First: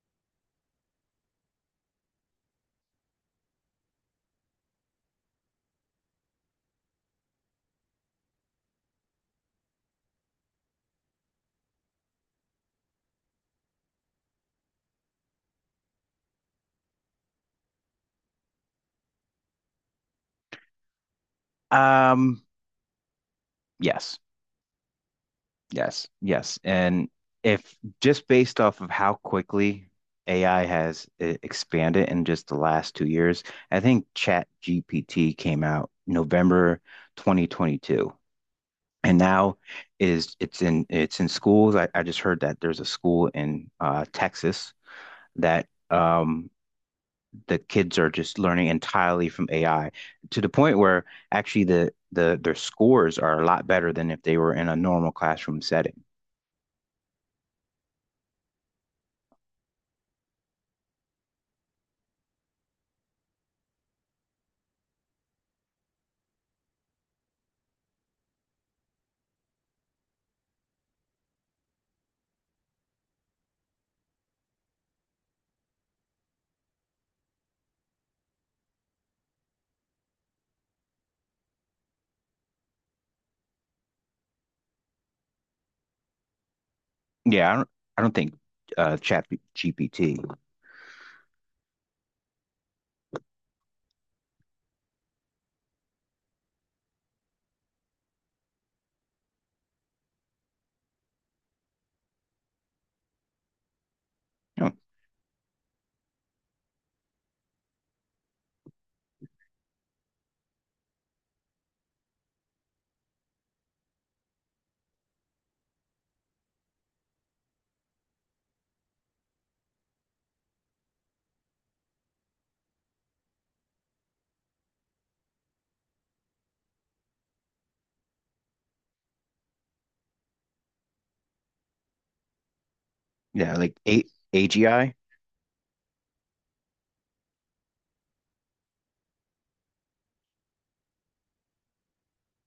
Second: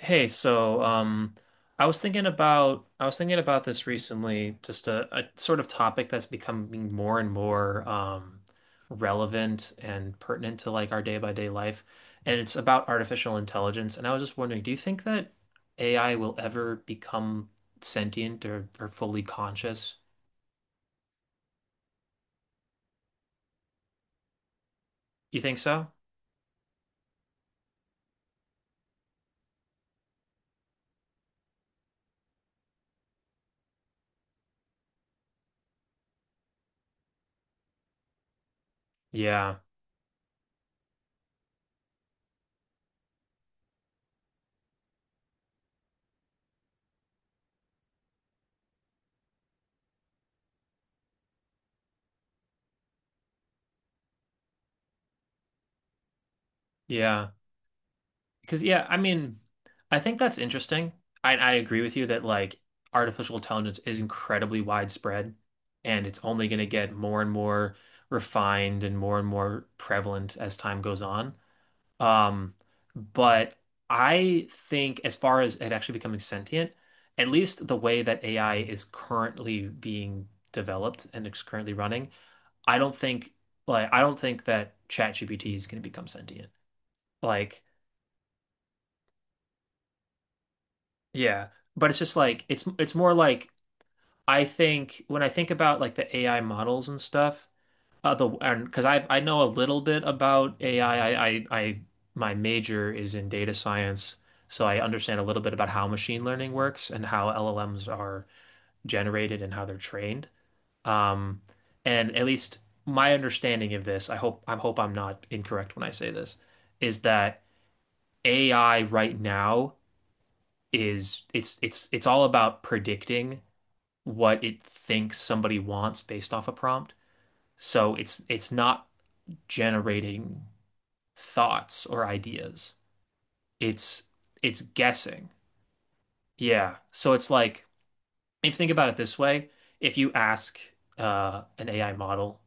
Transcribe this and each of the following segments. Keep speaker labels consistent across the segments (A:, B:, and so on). A: Hey, I was thinking about this recently, just a sort of topic that's becoming more and more relevant and pertinent to like our day by day life, and it's about artificial intelligence. And I was just wondering, do you think that AI will ever become sentient or fully conscious?
B: Um, yes,
A: You think so?
B: yes. And if just based off of how quickly AI has expanded in just the last 2 years, I think Chat GPT came out November 2022. And now
A: Yeah,
B: is it's in schools. I just heard that there's a school in Texas that the kids are just learning entirely from AI to the point where actually the their scores are a lot better than if they were in a normal classroom setting.
A: yeah. Because yeah, I mean, I think that's interesting. I agree with you that like artificial intelligence is incredibly widespread, and it's only going to get more and more refined and more prevalent as time goes on. Um, but I think as far as it actually becoming sentient, at least the way that AI is currently being developed and it's currently running, I don't think, I don't think that ChatGPT is going to become sentient.
B: Yeah, I
A: Like
B: don't I don't think Chat GPT.
A: yeah, but it's just like it's more like I think when I think about like the AI models and stuff, the and because I know a little bit about AI. I, my major is in data science, so
B: Oh,
A: I understand a little bit about how machine learning works and how LLMs are generated and how they're trained. Um, and at least my understanding of this, I hope I'm not incorrect when I say this, is that AI right now is it's all about predicting what it thinks somebody wants based off a prompt. So it's not generating thoughts or ideas.
B: yeah, like A
A: It's it's
B: AGI.
A: guessing. Yeah. So it's like if you think about it this way, if you ask an AI model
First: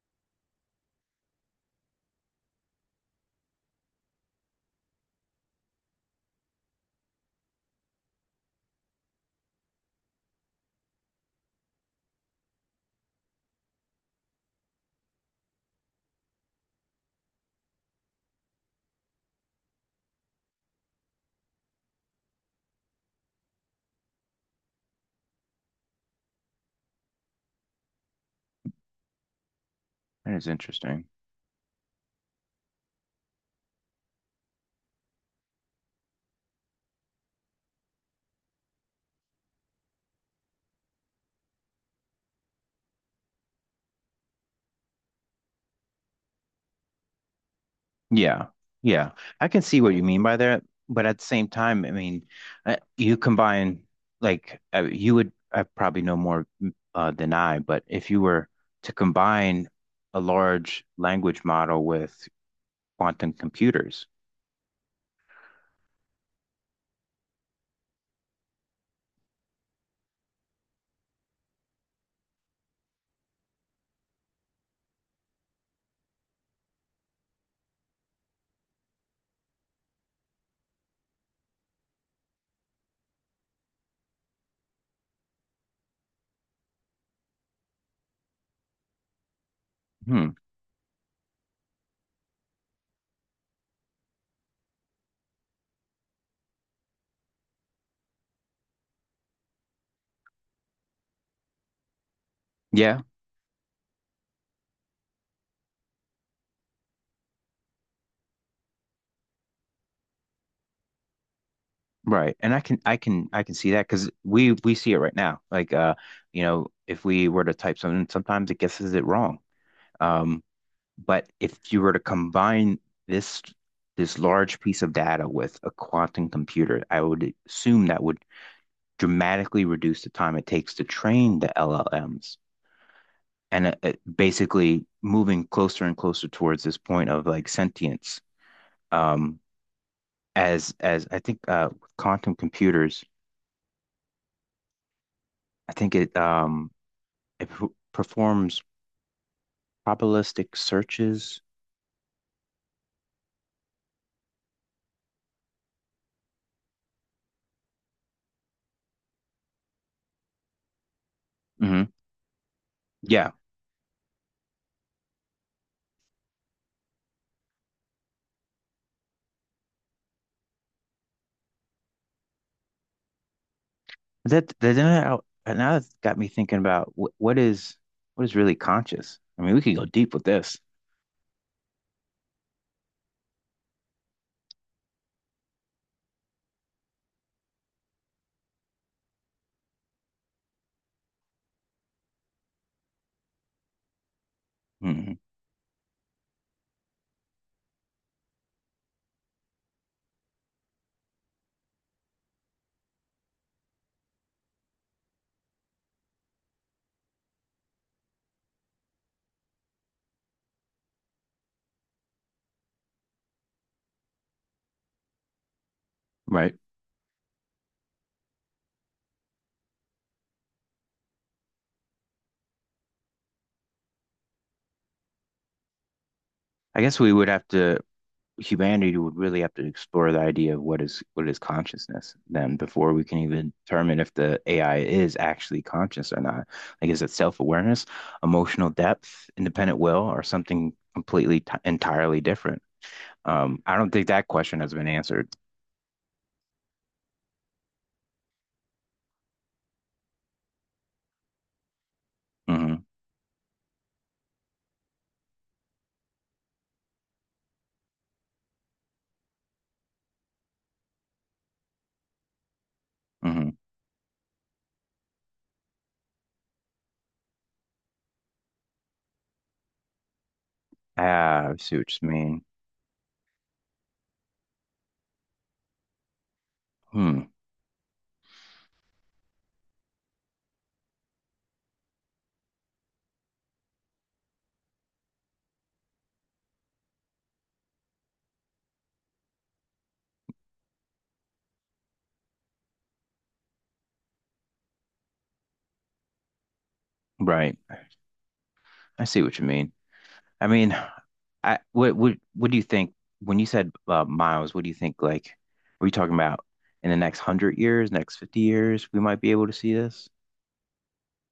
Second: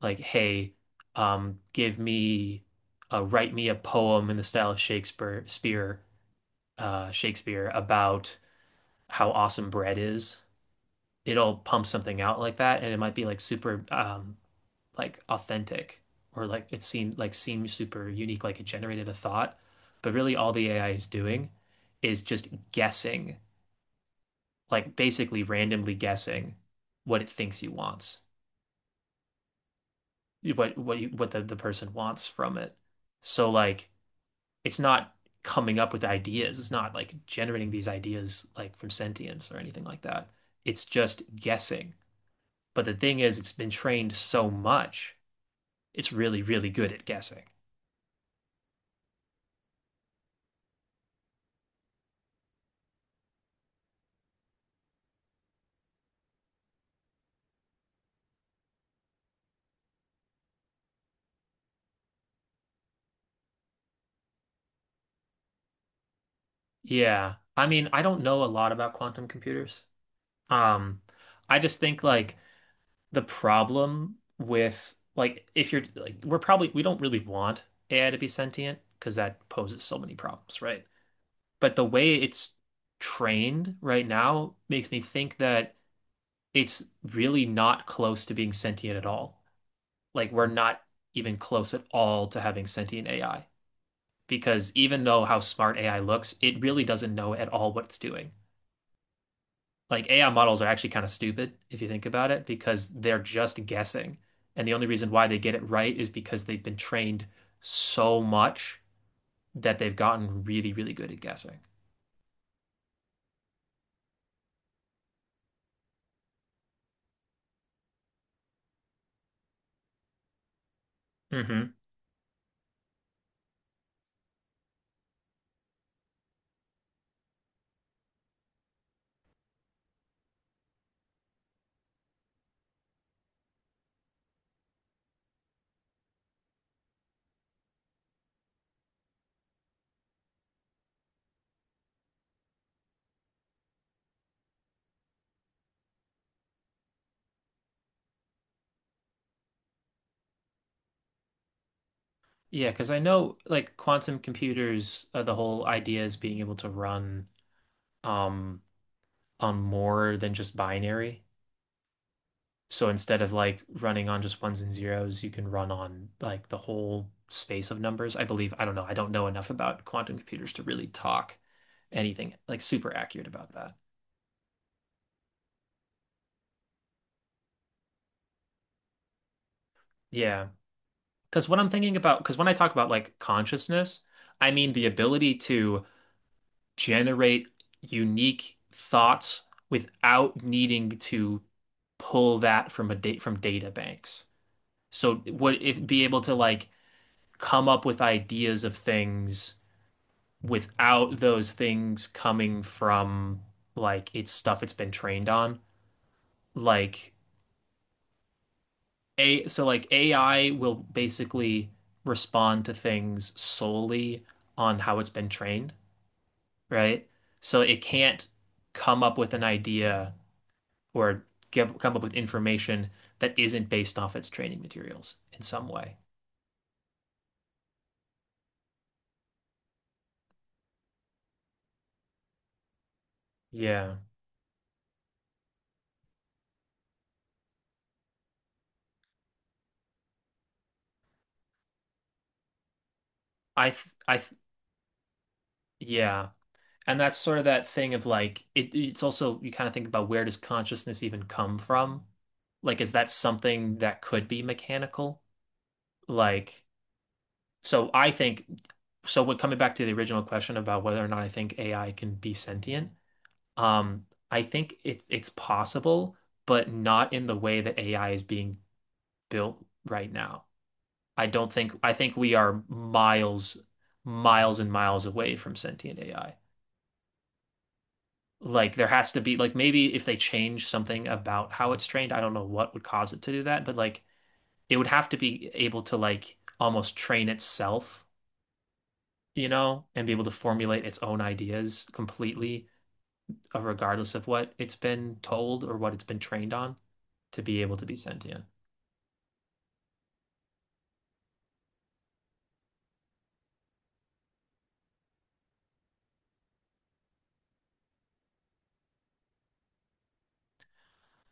A: like, "Hey, give me write me a poem in the style of Shakespeare about how awesome bread is." It'll pump something out like that, and it might be like super like authentic, or like it seemed super unique, like it generated a thought. But really, all the AI is doing is just guessing, like basically randomly guessing what it thinks he wants,
B: That is
A: what
B: interesting.
A: you, what the person wants from it. So like it's not coming up with ideas. It's not like generating these ideas like from sentience or anything like that. It's just guessing. But the thing is, it's been trained so much, it's really, really good at guessing.
B: Yeah, yeah. I can see what you mean by that, but at the same time, I mean, you combine like you would I probably know more than I, but if you were to combine a large language model with quantum computers,
A: Yeah. I mean, I don't know a lot about quantum computers. Um, I just think like the problem with like if you're like we're probably, we don't really want AI to be sentient because that poses so many problems, right? But the way it's trained right now makes me think that it's really not close to being sentient at all.
B: hmm,
A: Like we're not even close at all to having sentient AI, because even though how smart AI looks, it really doesn't know at all what it's doing. Like AI models are actually kind of stupid if you think about it, because
B: yeah,
A: they're just guessing. And the only reason why they get it right is because they've been trained so much that they've gotten really, really good at guessing.
B: right. And I can see that because we see it right now. Like you know, if we were to type something, sometimes it guesses it wrong. Um, But if
A: Hmm.
B: you were to combine this this large piece of data with a quantum computer, I would assume that would dramatically reduce the time it takes to train the LLMs and, it basically moving closer and closer towards this point of like sentience. Um, as I think with quantum computers, I think it performs probabilistic searches.
A: Yeah, because I know like quantum computers, the whole idea is being able to run um on more than just binary.
B: hmm
A: So instead
B: Yeah,
A: of like running on just ones and zeros, you can run on like the whole space of numbers. I believe, I don't know enough about quantum computers to really talk anything like super accurate about that.
B: That that now that's got me thinking about what is really conscious. I mean, we could go deep with
A: Yeah.
B: this.
A: Because what I'm thinking about, because when I talk about like consciousness, I mean the ability to generate unique thoughts without needing to pull that from a date from data banks.
B: hmm
A: So would if be able to like come up with ideas of things without those things coming from like it's stuff it's been trained on. Like A So like AI will basically respond to things solely on how it's been trained,
B: Right.
A: right? So it can't come up with an idea or give come up with information that isn't based off its training materials in some way.
B: I guess we would have to Humanity would really have to explore the idea of what is consciousness then before we can even
A: Yeah.
B: determine if the AI is actually conscious or not. Like, is it self-awareness, emotional depth, independent will, or something completely t entirely different? I don't think
A: I
B: that
A: th
B: question has been answered.
A: yeah. And that's sort of that thing of like it's also, you kind of think about, where does consciousness even come from? Like
B: hmm
A: is that something that could be mechanical? Like so I think, so when coming back to the original question about whether or not I think AI can be sentient,
B: hmm
A: I think it's possible, but not in the way that AI is being built right now. I
B: Ah,
A: don't
B: I
A: think,
B: see
A: I
B: what you
A: think we
B: mean.
A: are miles, miles and miles away from sentient AI.
B: Hmm.
A: Like there has to be like, maybe if they change something about how it's trained, I don't know what would cause it to do that, but like it would have to be able to like almost train itself, you know, and be able to formulate its own ideas completely, regardless of what it's been told or what it's been trained on, to
B: Right.
A: be able to be sentient.
B: I see what you mean. I mean, I what do you think when you said miles? What do you think? Like, are we talking about in the next hundred years, next 50 years, we might be able to see this?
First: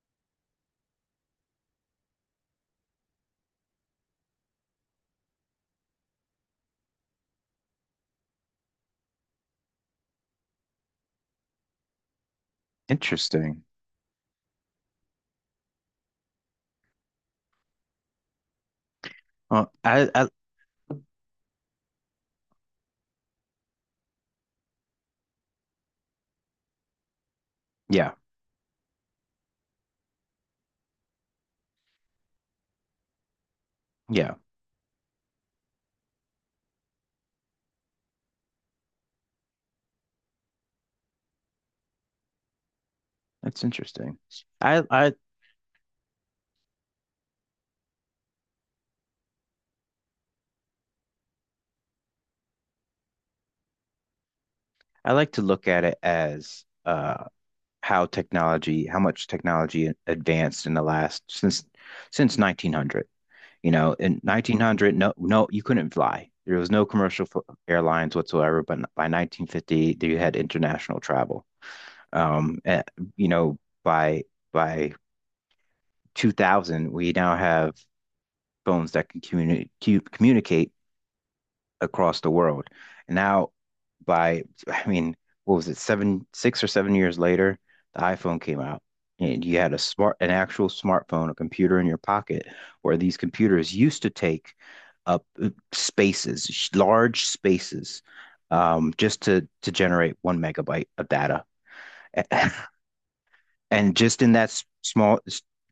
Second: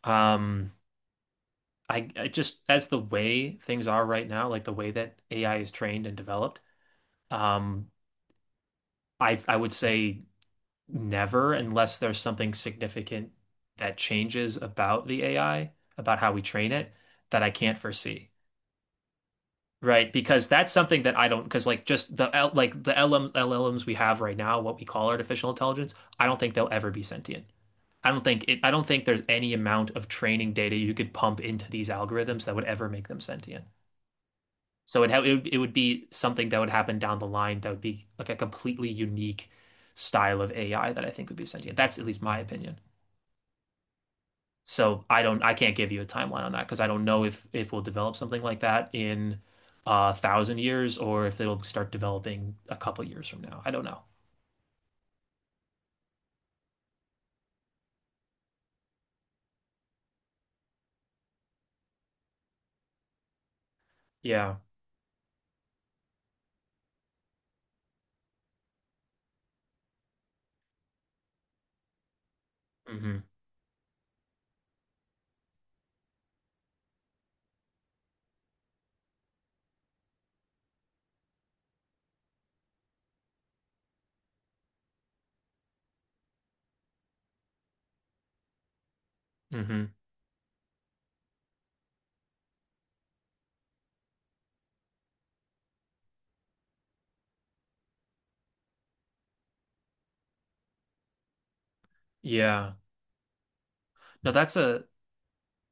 A: Um, I just, as the way things are right now, like the way that AI is trained and developed, um, I would say never, unless there's something significant
B: Interesting.
A: that changes about the AI, about how we train it, that I can't foresee.
B: Well,
A: Right,
B: I
A: because that's something that I don't, because like just the L, like the LM, LLMs we have right now, what we call artificial intelligence, I don't think they'll ever be sentient. I
B: yeah
A: don't think it, I don't think there's any amount of training data you could pump into these algorithms that would ever make them sentient.
B: yeah,
A: So it would be something that would happen down the line that would be like a completely unique style of AI that I think would be sentient. That's at least my opinion.
B: that's interesting. I
A: So
B: I
A: I don't, I can't give you a timeline on that, because I don't know if we'll develop something like that in a thousand years, or if it'll start developing a couple years from now. I don't know.
B: I like to look at it as how technology, how much technology advanced in the last since 1900. You know, in
A: Yeah.
B: 1900, no, you couldn't fly. There was no commercial airlines whatsoever. But by 1950, you had international travel. And
A: Hmm.
B: you know, by by 2000, we now have phones that can communicate across the world. Now, by, I mean, what was it, 6 or 7 years later, the iPhone came out. And you had
A: Hmm.
B: an actual smartphone, a computer in your pocket, where these computers used to take up large spaces, just to generate 1 megabyte of data.
A: Yeah.
B: And just
A: No,
B: in
A: that's
B: that
A: a
B: small,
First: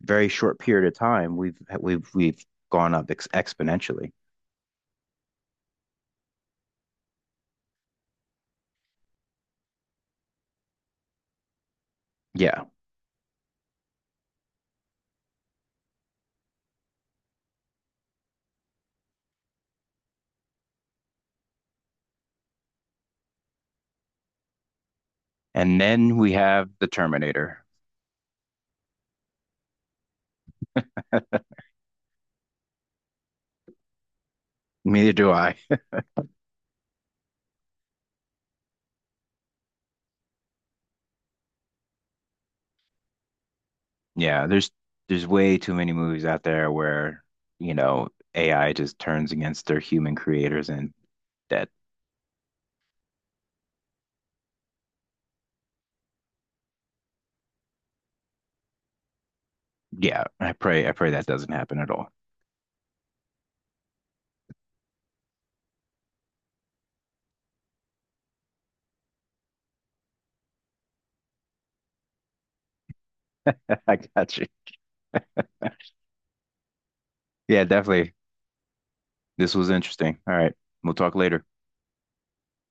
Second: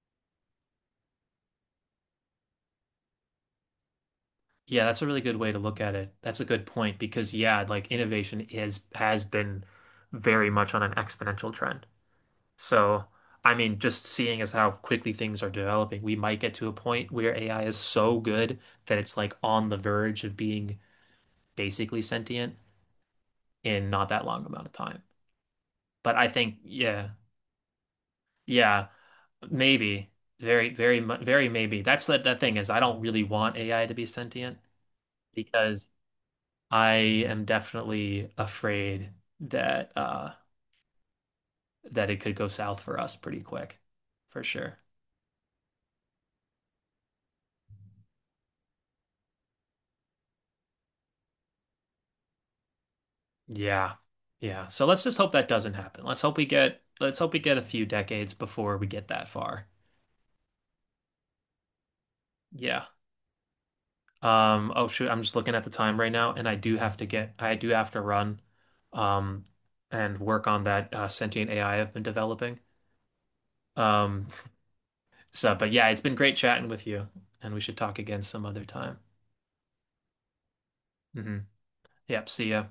B: very short period of time, we've gone up ex exponentially.
A: yeah, that's a really good way to look at it. That's a good point because yeah, like innovation is has been very much on an exponential trend.
B: Yeah.
A: So I mean, just seeing as how quickly things are developing, we might get to a point where AI is so good that it's like on the verge of being basically sentient in not that long amount of time.
B: And
A: But
B: then
A: I
B: we
A: think,
B: have the
A: yeah,
B: Terminator.
A: yeah, maybe, very maybe. That's the, that thing is, I don't really want AI to be sentient
B: Neither do I.
A: because I am definitely afraid that that it could go south for us pretty quick, for
B: Yeah, there's
A: sure.
B: there's way too many movies out there where, you know, AI just turns against their human creators and that
A: Yeah, yeah. So let's just hope that doesn't happen. Let's hope we get a few decades before we get that far.
B: yeah, I pray that doesn't happen at all.
A: Yeah. Oh shoot, I'm just looking at the time right now, and I do have to run, um, and work on that sentient AI I've been developing.
B: I
A: Um,
B: got you.
A: so, but yeah, it's been great chatting with you, and we
B: Yeah,
A: should talk
B: definitely.
A: again some other time.
B: This was interesting. All right. We'll talk
A: Hmm.
B: later.
A: Yep, see ya.